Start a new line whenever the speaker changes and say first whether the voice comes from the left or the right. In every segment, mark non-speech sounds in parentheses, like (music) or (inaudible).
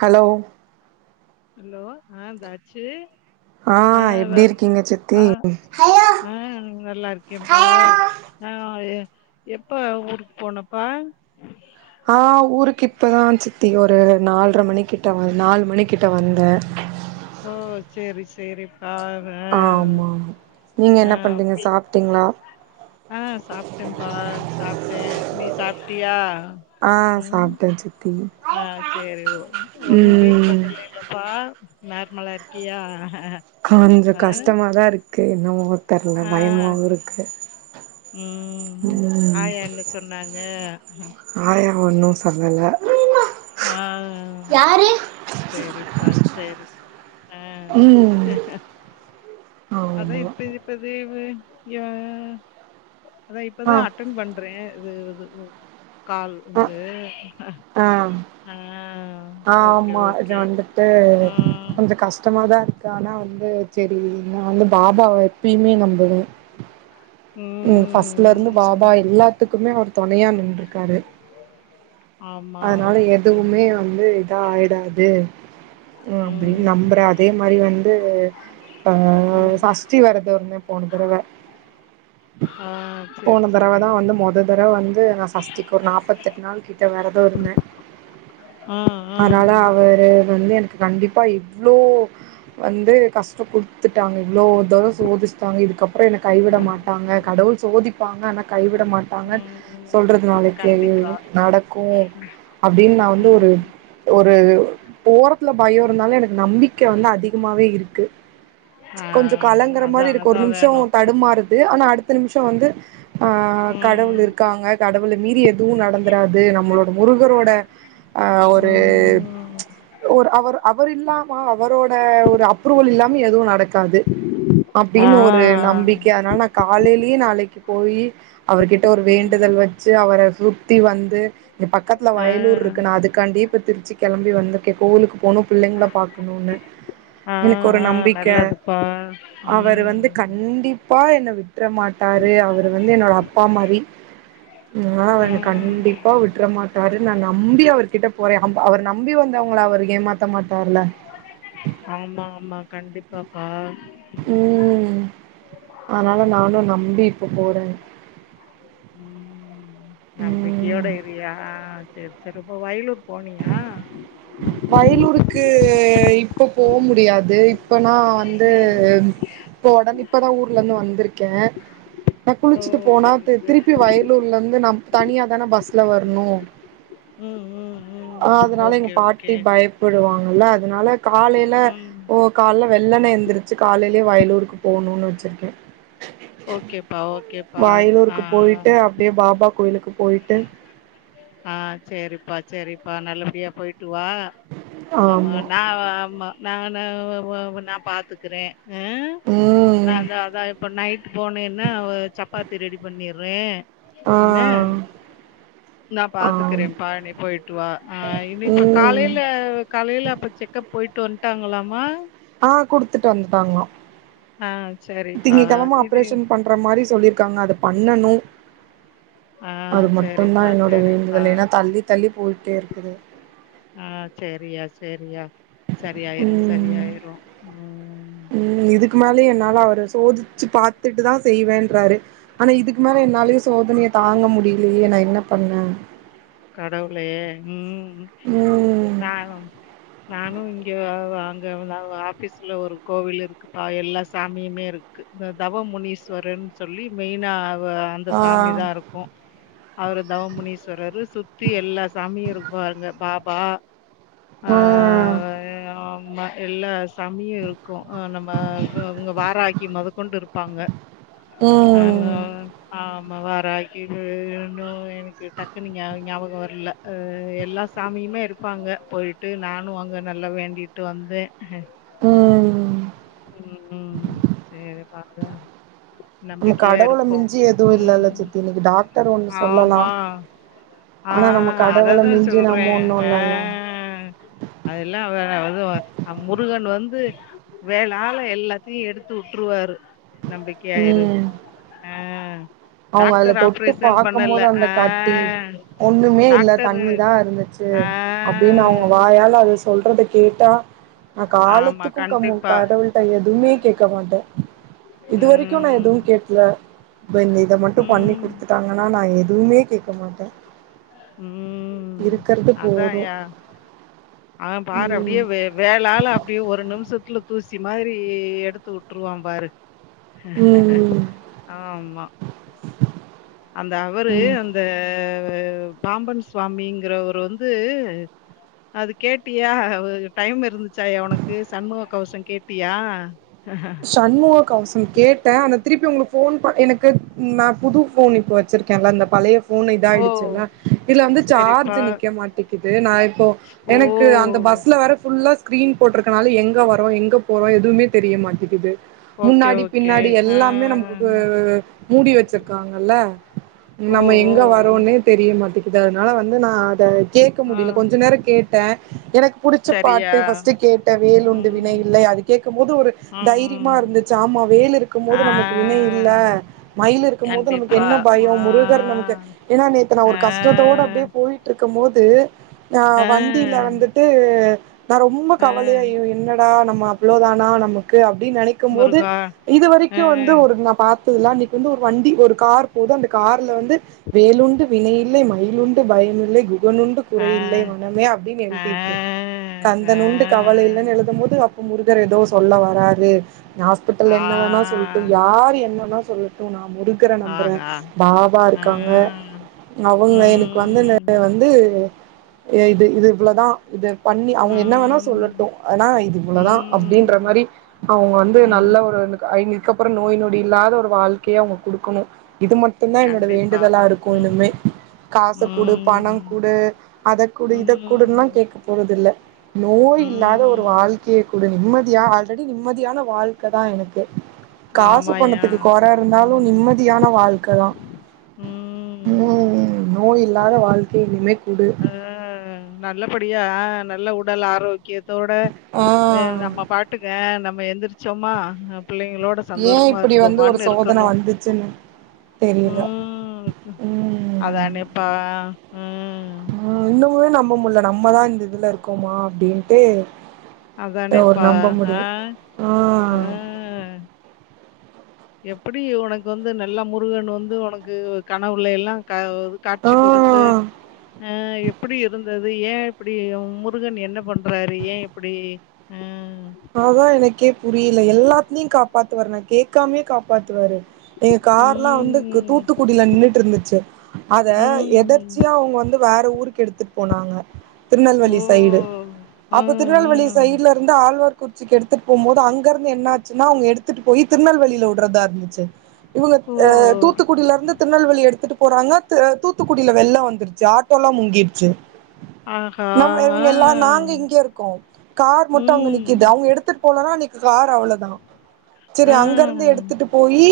right: Hello
left: hello ஆ தாச்சி
right: ஆ எப்டி இருக்கீங்க சித்தி
left: ஆ ஆ நல்லா இருக்கேபா ஆ ஏ எப்ப ஊருக்கு போனப்பா
right: ஆ ஊருக்கு இப்பதா சித்தி ஒரு நாலரை மணிக்கிட்ட வ நாலு மணிக்கிட்ட வந்த
left: ஓ சேரி சேரிப்பா ஆ
right: ஆமாமா நீங்க
left: ஆ
right: என்ன பண்ணுறீங்க
left: அப்படி
right: சாப்டீங்ளா
left: ஆ சாப்ட பா சாப்டே நீ சாப்டியா
right: ஆ சாப்டே சித்தி
left: ஆ சேரி ஓ ஒன்னு பீல்
right: ம்
left: பண்ல இல்லேலப்பா நர்மலா இருக்கியா
right: கொஞ்சோ
left: ஆ
right: கஷ்டமா தா இருக்கு என்னமோ தெர்ல பயமாகவு இருக்கு
left: உம்
right: ம்
left: ஆயா என்ன சொன்னாங்க
right: ஆயா ஒன்னு சொல்லல
left: ஆ சேரிப்பா சேரி அ
right: ம்
left: அதான்
right: ஆமா
left: இப்ப இப் பத லீவூ யா அதா
right: ஆ
left: இப்பதா அட்டன் பண்ட் றே இது இது கால்
right: அ
left: வந்து
right: ஆ
left: ஆஹ்
right: ஆம்மா இது வந்துட்டு
left: ஆ
right: கொஞ்சோ கஷ்டமா தா இருக்கு ஆனா வந்து செரி நா வந்து பாபாவ எப்பயுமே நம்புவே
left: ம்
right: ஃபர்ஸ்ட்லருந்து பாபா
left: ம்
right: எல்லாத்துக்குமே அவர் துணையா நின்றுருக்காரு
left: ஆமா
right: அதனால எதுவுமே
left: ம்
right: வந்து இதா ஆயிடாது ம் அப்டின் நம்புறோ அதே மாரி வந்து அ
left: ம்
right: சஷ்டி விரதோருந்தே போன தரவ
left: ஆ சேரி
right: போன தரவ
left: சேரி
right: தா வந்துப் முத தரவை வந்து நா சஷ்டிக்கு ஒரு நாபத்தெட் நாள் கிட்ட வெரதோ இருந்தே
left: ஆ ஆ
right: அதனால அவரு வந்து எனக்கு கண்டிப்பா இவ்ளோ வந்து கஷ்டம் குடுத்துட்டாங்க இவ்ளோ தட சோதிச்சிட்டாங்க இதுக்ப்புறோ என்ன கைவிட மாட்டாங்க கடவுள் சோதிப்பாங்க ‌ஆனா கைவிட மாட்டாங்க
left: ம்
right: சொல்றது நாளைக்கேவூ
left: கண்டிப்பா
right: நடக்கோ அப்டின்னு நா வந்து
left: ம்
right: ஒரு ஒரு ஓரத்துல பயம் இருந்தாலும் எனக்கு நம்பிக்கை வந்து அதிகமாவே இருக்கு
left: ஆ
right: கொஞ்சோ கலங்கற
left: அதா
right: மாரிருக்கு ஒரு
left: அதா
right: நிமிஷோ
left: வேணு
right: தடுமாறுது ஆனா அடுத்த நிமிஷோ வந்து ஆ கடவுள்
left: ம்
right: இருக்காங்க கடவுள மீறி எதுவூ நடந்துறாது நம்மளோட முருகரோட அ ஒரு
left: ம்
right: ஒரு அவர் அவர் இல்லாமா அவரோட ஒரு அப் ரூவல் இல்லாம எதுவூ நடக்காது
left: ஆ
right: அப்டின்னு ஒரு நம்பிக் அதனால நா காலையிலயே நாளைக்கு போயி அவர்கிட்ட ஒரு
left: ம்
right: வேண்டுதல் வச் சி அவர சுத்தி வந்து இங்க பக்கத்துல
left: ஆ
right: வயலூர் இருக்கு அதுக்காண்டி இப்ப திருச்சி கிளம்பி வந்திருக்கே இபப கோவிலுக்கு போனோ பிள்ளைங்கள பாக்கணோன்னு
left: ஆஹ் ஆஹ் நல்லதுப்பா ம்
right: ப்பா என்ன விட்டுற மாட் டாரு அவரு வந்து என்னோட அப்பா மாரி அதனால நா வந்து
left: ம்
right: கண்டிப் பா விட்டுர மாட்டாரு நா நம்பி அவர்கிட்ட போறே அம் அவர் நம்பி வந்தவங்கள அவர் ஏமாத்த மாட்டார்ல்ல
left: ஆமா ஆமா கண்டிப்பாப்பா
right: ம் அதனால நானூ நம்பி இப்ப போறே
left: ம்
right: ம்
left: நம்பிக்கையோட இறுய்யா ஆ செர் செரி இப்ப வயலூர் போனீயா
right: வயலூருக்கு இப்போ போவ் முடியாத் இதெ இப்ப நா வந்து இப்ப ஒடனே இப்ப தா ஊர்லேருந்து வந்திருக்கே நா
left: ஓ
right: குளிச்சிட்டு போனா
left: சேரி
right: இப்
left: சேரி
right: திருப்பி வயலூர்லேருந்து நம் தனியாதானே பஸ்ல வரனூ
left: ம் ம் ம்
right: அதனால எங்க
left: ஓகே
right: பாட்டி
left: ஓகே
right: பயப் படுவாங்கல்ல அதனால காலயில
left: ம்
right: ஓ கால்ல வெள்ளென எந்திரிச்சு காலையிலே வயலூருக்கு போணுன்னு வச்சுருக்கே
left: ஓகேப்பா ஓகேப்பா
right: வயலூருக்கு
left: ஆஹ்
right: போயிட்டு அப்டியே பாபா கோயிலுக்கு போயி்ட்டு
left: ஆ சேரிப்பா சேரிப்பா நல்லபடியா போயிட்டு வா ஆமா நா வெ ஆமா நான்னு நா பாத்துக்குறே இஹ்
right: ம்
left: நான் தா அதா இப் இப்போ நைட் போனேன்னா ஒரு சப்பாத்தி ரெடி பண்ணிறே
right: ஆ
left: என்ன நா பாத்துக்கறே
right: ஆம்
left: பா நி போயிட்டு வா ஆ இனி இப்ப
right: ம்
left: காலேல காலேல அப்ப செக் கப் போயிட்டு வந்ட்டாங்களாமா
right: ஆ குடுத்துட்டு வந்துட்டாங்க
left: ஆ சேரி பா இது
right: ஆப்ரேஷன் பண்ற மாரி சொல்லிருக்காங்க அத பண்ணணு
left: ஆ
right: அது மட்டு தா
left: சரிப்பா
right: என்னோட
left: சரிப்பா
right: வேண்டுதலே ஏனா தள்ளி தள்ளி போயிட்டே இருக்குது
left: ஆ சேரியா சேரியா சரியாயிரு
right: ம்
left: சரியாயிரு ம்
right: ம் இதுக்கு மேலே என்னால அவரு சோதிச்சு பாத்துட்டு தா செய்வேன்றாரு ஆனா இதுக்கு மேல என்னாலயே சோதனைய தாங்க முடியலையே நா என்ன பண்ண
left: கடவுளே ம்
right: ம்
left: நானு நானு இங்க அங்க ஆபீஸ்ல ஒரு கோவில் இருக்குப்பா எல்லா சாமியுமே இருக் கு இந்த தவமுனீஸ்வரன் சொல்லி மெயினா இந்த
right: ஆ
left: சாமி தா ருக்கு அவரு தவமுனீஸ்வரரு சுத்தி எல்லா சாமியு இருப்பாருங்க பாபா ஆ மா எல்லா சாமியு இருக்கு நம்ம உங்க வாராக்கி மொத கொண்டு இருப்பாங்க ஆமா
right: ம்
left: ஆமா வாராக்கி இன்னு எனக்கு டக்குனு ஞா ஞாபக வர்ல அ எல்லா சாமியுமே இருப்பாங்க போயிட்டு நானு அங்க நல்லா வேண்டி ட்டு வந்தே
right: ம்
left: ம் சேரி பாத்தா
right: நம்ம
left: நம்பிக்கையா
right: கடவுள
left: இருப்போ
right: மிஞ்சி எதுவு இல்லல்ல
left: ம்
right: சித்தி இன்னைக்கு டாக்டர் ஒண்ணு சொல்லலா
left: ஆமா ஆ
right: ஆனா நம்ம கடவுள
left: அததா
right: மிஞ்சி
left: சொல்றே
right: நம்ம ஒண்ணு இல்லல்ல
left: ஹ் அதெல்லா வேற அது வ அ முருகன் வந்து வேலால எல்லாத்தையு எடுத்து வுட்டுருவாரு நம்பிக்கையா இரு
right: ம்
left: ஆ
right: அவங்க அதுல
left: டாக்டர்
right: தொட்டு
left: ஆப்ரேஷன்
right: பாக்கும்போது
left: பண்ணல
right: அந்த
left: ஆ
right: கட்டி ஒண்ணுமே இல்ல
left: டாக்டரு
right: தண்ணிதா இருந்துச்சு
left: ஆ.
right: அப்டின்னு அவுங்க வாயால அது ஸ் சொல்றத கேட்டா நா
left: ஆமா
right: காலத்துக்கு கம்மு
left: கண்டிப்பா.
right: கடவுள்ட்ட எதுமே கேக்க மாட்டே இது வரைக்கு நா
left: ம்.
right: எதுவு கேட்ல பன் இத மட்டு பண்ணி
left: ம்.
right: குடுத்துட்டாங்கனா நா எதுவுமே கேக்க மாட்டே
left: ம்
right: இருக்கறது
left: அதா
right: போது
left: யா ஆ பாரு
right: ம்
left: அப்டியே வே வேலால அப்டியே ஒரு நிமிஷத்துல தூசி மாரி எடுத்து வுட்டுருவா பாரு
right: ம் ம்
left: ஆமா அந்த அவரு
right: ம்
left: அந்த பாம்பன் சுவாமிங்கிறவர்ரு வந்து அது கேட்டியா டைம் இருந்துச்சாயா உனக்கு சண்முக கவசோ கேட்டியா
right: சண்முக கவசோ கேட்டே ஆனா திருப்பி உங்க ஃபோன் பண் எனக்கு நா புது ஃபோன் இப்போ வச்சிருக்கேளா அந்த பழைய ஃப் ஃபோன்
left: ஓ
right: இதாயிடுச்சுல இதுல வந்து சார்ஜ்
left: சரிப்பா
right: நிக்க மாட்டேக்குது நா இப்போ
left: ஓ
right: எனக்கு அந்த பஸ்ல வேற ஃபுல்லாஸ் ஸ்க்ரீன் போட்ருக்கனால எங்க வரோ எங்க போறோ எதுமே தெரிய மாட்டேகிது
left: ஓகே
right: முன்னாடி
left: ஓகே
right: பின்னாடி
left: ஆ
right: எல்லாமே நமக்கு மூடி வச்சிருக்காங்கல்ல
left: ஓ
right: நம்ம
left: ஓ
right: எங்க வரோன்னே தெரிய மாட்டேங் கிது அதனால வந்து நா அத கேக்க
left: ஆ
right: முடில கொஞ்ச நேர கேட்டே எனக் புடிச்ச
left: சரியா
right: பாட்டு ஃபர்ஸ்ட்டு கேட்டே வேலுண்டு
left: ம்
right: வினை இல்லை அது கேக்கும் போது ஒரு தீரிமா
left: ம்
right: இருந்துச்சு ஆமா வேல் இருக்கும் போது
left: ஆ
right: நமக்கு வினை இல்ல மயில் இருக்கும் போது நமக்கு
left: கண்டிப்பா
right: என்ன பயம் முருகர்
left: ஆ
right: நமக்கு ஏன்னா நேத்து நா
left: அ
right: ஒரு கஷ்டத்தோடு அப்டியே போ போயிட்ருக்கும் போது நா
left: அ
right: வண்டியில வந்துட்டு நா ரொம்ப
left: அ
right: கவலையா என்னடா நம்ம அவ்ளோ தானா நமக்கு அப்டின்னு நெனைக்கும் போது
left: முருகா
right: இது
left: அ
right: வரைக்கு வந்து ஒரு நா பாத் தில்லா அன்னைக்கு வந்து ஒரு வண்டி ஒரு கார் போகுது அந்த கார்ல வந்து வேலுண்டு வினை இல்லை மயில் உண்டு பயமில்லை கு னுன்டு
left: அ
right: குறை இல்லை மனமே அப்டின்
left: அ
right: எழுதிருக்கு கந்த
left: அ
right: நுண்டு கவல இல்லன்னு எழுதும்போது அ முருகர் ஏதோ சொல்ல வராரு ஹாஸ்பிட்டல்
left: ஆ
right: என்ன வேணா சொல் டு யார் என்னன்னா சொல்லட்டு நா முருக்கற நம்புற
left: ஆஹா
right: பாபா இருக்காங்க
left: ம்
right: அவுங்க எனக்கு வந்து
left: ம்
right: வந்து இது இது இவ்ளோதா இது பண்ணி அவுங்க என்ன வேணா
left: ம்
right: சொல்லட்டு ஆனா இது இவ்ளோதா அப்டின்ற
left: ம்
right: மாரி அவுங்க வந்து நல்ல
left: ம்
right: ஒரு இதுக்கப்புறோ நோய் நொடி இல்லாத ஒரு வாழ்க்கைய அவுங்க குடுக்கணு இது மட்டுதா என்னோட
left: கண்டிப்பா
right: வேண்டுதலா இருக்கு
left: ம்
right: இனுமே காச குடு பணங்
left: ம்
right: குடு அத குடு இத குடுன்லா
left: ம்
right: கேக் கபோறதுல்ல நோய் இல்லாத ஒரு
left: ம்
right: வாழ்க்கைய குடு நிம்மதியா வாழ் ஆல்ரடி நிம்மதியான வாழ்க்க தா எனக்கு காசு
left: ஆமாயா
right: பணத்துக்கு கொறருந்தாலு
left: ம்
right: நிம்மதியான வாழ்க்கதா
left: ம்
right: நோய் இல்லாத வாழ்க்கைய இனிமேக் குடு
left: அ நல்லபடியா நல்ல உடல் ஆரோக்கியத்தோட
right: ஆ
left: நம்ம பா ட்டுக்க நம்ம எந்திரிச்சோமா பிள்ளைங்களோட
right: ஏன்
left: சந்தோஷமா
right: இப்டி வந்து ஒரு
left: இருந்தோமான்னு
right: சோதன
left: இருக்கணு
right: வந்துச்சுன்னு தெரியல
left: உம்
right: ம்
left: அதனேப்பா ம்
right: ம் இன்னமுமே நம்ப முல்ல நம்மதா இந்த இதுல இருக்கோமா அப்டின்ட்டு ஒரு
left: அதானேப்பா!
right: நம்ப
left: ஆ,
right: முடியு ஆ
left: ஆ. எப்டி உனக்கு வந்து நல்லா முருகன் வந்து உனக்கு கனவுள்ள எல்லா க
right: ஆ
left: காட்சி குடுத்து அ எப்பிடி இருந்தது அது ஏன் இப்டி முருகன் என்ன பண்றாரு ஏன் இப்பிடி ஆ
right: அதா எனக்கே புரில எல்லாத்லி காப்பாத்துவாரு நா கேட்காமே காப்பாத்துவாரு எங் கார்லா வந்து
left: ம்.
right: தூத்துக்குடியில நின்னுட்ருந்துச்சு அத
left: ம்.
right: எதர்ச்சியா அவங்க வந்து வேற ஊருக்கு எடுத்துட்டு போனாங்க
left: ஓ!
right: திருநெல்வேலி சைடு
left: அ, அ.
right: அப்ப திருநெல்வேலி சைட்ல இருந்து ஆழ்வார் குறிச்சிக்கு எடுத்துட்டு போம்போது அங்க இருந்து என்ன ஆச்சுன்னா அவுங்க எடுத் துட்டு போய் திருநெல்வேலில உட்றதா இருந்துச்சு இவுங்க அ
left: ஓ!
right: தூத்துக்குடியிலருந்து திருநெல்வேலி எடுத்துட்டு போறாங்க தூத்துக்குடியில வெள்ளம் வந்துருச்சு ஆட்டோல்லா முங்கிட்ச்சு
left: ஆஹா!
right: நம்ம
left: ஆ,
right: இவுங்க எல்லா நாங்க இங்க இருக்கோ கார் மட்டு அங்க நிக்
left: ம்,
right: அவுங்க எடுத்துட் போலன்னா அன்னைக்கு கார் அவ்ளோதா செரி
left: ஆ,
right: அங்க இருந்து எடுத்துட்டு போயி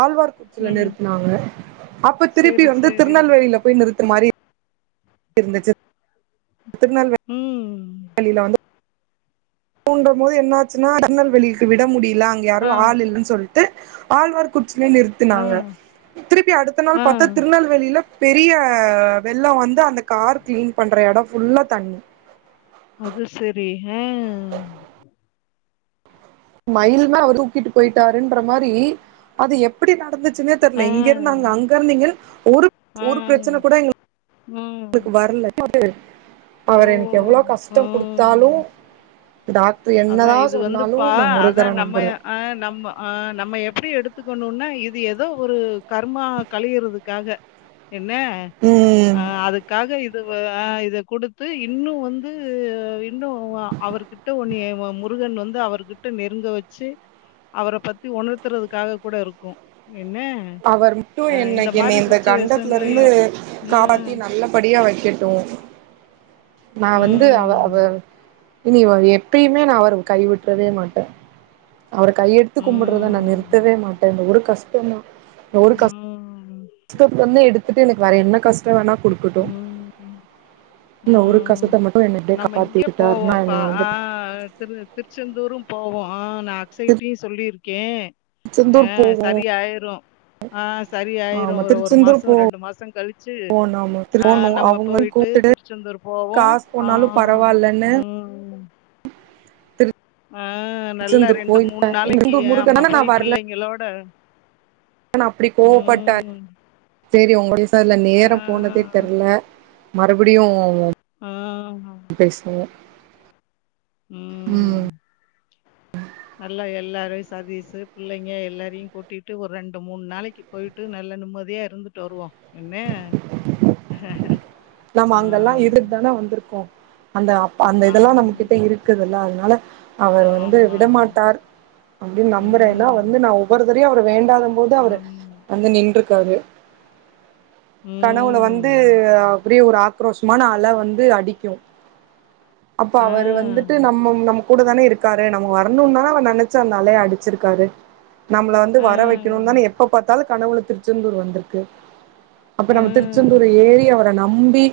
right: ஆழ்வார் ச்சில
left: ம்.
right: நிறுத்துனாங்க அப்ப திருப்பி
left: சரி,
right: வந்து
left: சரி.
right: திருநெல்வேலியில போய் நிறுத்து மாரி இருந்துச்சு திருநெல்வேலி
left: ம்
right: வெளில வந்து ஊன்ற போது என்னாச்சுன்னா திருநல்வேலிக்கு விட முடில அங்க யாரோ
left: ஆ,
right: ஆள் இல்லன் சொல்ட்டு ஆள் வர குச்சில
left: ஆ,
right: நிறுத்துனாங்க திருப்பி அடுத்த நாள்
left: ஆ.
right: பாத்தா திருநல்வேலில பெரிய வெள்ளோ வந்து அந்த கார் கிளீன் பண்ற எடோ ஃபுல்லா தண்ணி
left: அது சேரி ஆ
right: மயல்மே அவர் தூக்கிட்டு போயிட்டாருன்ற மாரி அது எப்மிடி நடந்துச்சுன்னே
left: ஆ,
right: தெர்ல இங்க நாங்க அங்கருந்து இங்கருந்து ஒரு
left: ஆ,
right: ஒரு பிரச்சன கூட எங்களுக்
left: ம்.
right: க்கு வரல நோட்டு
left: ஓ!
right: அவர் எனக்கு எவ்ளோ கஷ்டொ குடுத்தாலு
left: ம்.
right: டாக் இப்போ என்னதா சொன்னாலு நா முருகற நம்புறே
left: ஆ நம்ம ஆ நம்ம எப்டி எடுத்துக்கணுனா இது எதோ ஒரு கர்மா களியறதுக்காக என்ன
right: ம்
left: ஆ அதுக்காக இது வ ஆ இத குடுத்து இன்னு வந்து இன்னு அவருக்கு ட்ட உன்னய வ முருகன் வந்து அவருகிட்ட நெருங்க வச்சு அவர பத்தி உணர்த்துறதுக்காக கூட இருக்கு என்ன
right: அவர் மட்டு
left: அ
right: இன்னக்கி
left: மாரி
right: என்னய இந்த கண்டத்துல இருந்து
left: சிச்சுவேஷன்லயும். ம்.
right: காப்பாத்தி நல்லபடியா வைக்கட்டு நா வந்து அவ
left: ம்.
right: அவ இனி வ எப்பயுமே நா அவர கைவிட்றவே மாட்டே அவர கையெடுத்து கும்பட்றத நா
left: ம்.
right: நிறுத்தவே மாட்டே அந்த ஒரு கஷ்டந்தா
left: ம் ம்
right: ஷ்டத்துல இருந்து எடுத்துட்டு எனக்கு வேர என்ன கஷ்ட வேணா குடுக்கட்டு
left: ம்.
right: இந்த ஒரு
left: ம்.
right: கஷ்டத்த மட்டு என்னய அப்டியே
left: நம்ம
right: கப்பாத்தி
left: இங்க
right: விட்டுட்ருன்னா
left: போவோம்ப்பா.
right: என்ன
left: ஆ
right: வந்து
left: திரு திருச்செந்தூரு போவோ ஆ நா அக்சைடயு சொல்லிருக்கே ஆ
right: திருச்செந்தூர் போ
left: சரியாயிரு ஆ சரியாயிரு
right: ஆமா
left: ஒரு ஒரு
right: திருச்செந்தூர்
left: மாசோ ரெண்டு மாசோ கழுச்சு
right: போவோ நாம
left: ஆ
right: போனு
left: நம்ம
right: அவங்களு
left: போயிட்டு
right: கூப்டுட்டு
left: திருச்செந்தூர் போவோ
right: காசு
left: ஆ
right: போனாலு பரவாயில்லன்னு
left: ம் ஆ நல்லா
right: திருச்செந்தூர்
left: ரெண்டு
right: போய்
left: மூண் நாளக்கி
right: திருச்செந்தூர் முருகன்
left: ஆமா
right: தான நா
left: போய் புள்ளைங்களோட
right: நா அப்டி கோவப்பட்டே சேரி ஒங்களுடைசால
left: ஆ,
right: நேரம் போனதே தெர்ல மறுபடியு
left: ஆ ஹ
right: பேசுங்க
left: ம் நல்லா எல்லாரையு சதீஷு பிள்ளைங்க எல்லாரையு கூட்டிட்டு ஒரு ரெண்டு மூண் நாளைக்கி போய்ட்டு நல்ல நிம்மதியா இருந்துட்டு வருவோ என்ன
right: நம்ம
left: ஆ,
right: அங்கல்லா இருந்து தான வந்துருக்கோ அந்த அந்த
left: ஆ,
right: இதல்லா நம்ம கிட்ட இருக்குதுல்ல அதுனால அவர் வந்து
left: ஆமா.
right: விடமாட்டார் அப்டின் நம்புறே ஏனா வந்து
left: ம்,
right: நா ஒவ்வொருத்தரயு தரையு அவர வேண்டாதபோது
left: ம்,
right: வந்து நின்றுக்காரு
left: ம்
right: கனவுல வந்து அப்டியே ஒரு ஆக்ரோசமான அல வந்து அடிக்கு அப்ப
left: ஆ,
right: அவரு வந்துட்டு நம்ம நம்ம கூட தான இருக் க்காரு நம்ம வரணுனு தான அவர் நெனச்சு அந்த அலைய அடுச்சுருக்காரு நம்மள வந்து
left: ஆ,
right: வர வைக்கணுன் தான எப்ப பாத்தாலு கனவுல திருச்செந்தூர் வந்துருக்கு அப்ப நம்ம திரு
left: ஆ.
right: திருச்சந்தூர ஏறி அவர நம்பி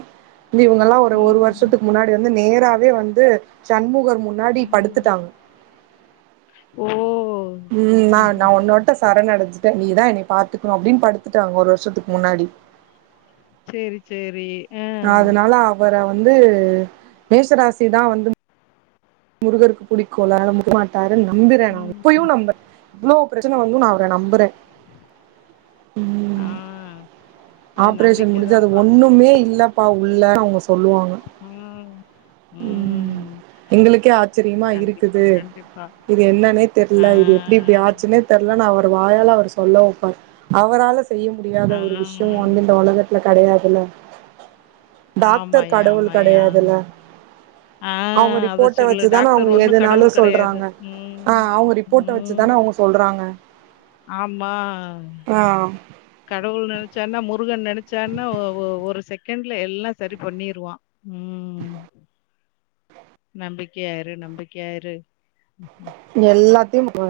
right: நம்பி இவுங்கல்லா ஒரு ஒரு
left: ம்
right: வருஷத்துக் முன்னாடி வந்து நேராவே வந்து சண்முகர் மு முன்னாடி
left: ம்
right: படுத்துட்டாங்க
left: ஓ
right: ம் நா நா ஒன்னோ ட்ட சரணடஞ்சிட்டே நீதா என்னய பாத்துக்கனு அப்டின் படுத்துட்டாங்க ஒரு வர்ஷத்துக்கு முன்னாடி
left: சேரி சேரி ஆ
right: அதனால அவர வந்து மேஷராசி தா வந்து முருகருக்கு பிடிக்கும்ல அதனால (inaudible) ட்டாருன் நம்புறே நா இப்பயு
left: ம்
right: நம்புறே இவ்ளோ பிரச்சன வந்து நா அவர நம்புறே
left: ஆ
right: ம்
left: அது
right: ஆப்ரேஷன்
left: நம்பிக்க
right: முடிஞ்சு அது
left: தான்ப்பா
right: ஒண்ணுமே இல்ல ப்பா உள்ள அவுங்க சொல்லுவாங்க
left: ம் ம்
right: எங்களுக்கே ஆச்சிரியமா
left: கண்டிப்பா
right: இருக்குது
left: கண்டிப்பா
right: இது என்னென்னே தெர்ல
left: ஆ
right: இது எப்டி இப்டி ஆச்சுனே தெர்லன் அவரு வாயால அவர் சொல்ல வப்பார் அவரால செய்ய முடியாத
left: ஆ
right: ஒரு விஷ்யோ வந்து இந்த உலக த்ல கெடயாதுல டாக்டர்
left: ஆமாய்யா
right: கடவுள்
left: ஆமாய்யா
right: கெடயாதுல
left: ஆ
right: அவுங்க
left: அத
right: ரிப்போர்ட்ட
left: சொல்லு
right: வச்சுதானே
left: டாக்டர்
right: அவுங்க
left: ஒண்ணும்
right: எதனாலு
left: கடவுள் கெடையாது
right: சொல்றாங்க ஆ
left: ம்
right: அவுங்க ரிப்போர்ட்ட வச்சுதான
left: ம்
right: அவங்க சொல்றாங்க
left: ஆமா
right: ஆ
left: கடவுள் நெனச்சார்னா முருகன் நெனச்சானா ஒ ஒ ஒரு செகண்ட்ல எல்லா சரி பண்ணிருவா ம் நம்பிக்கையா இரு நம்பிக்கையா இரு
right: எல்லாத்தையு (inaudible)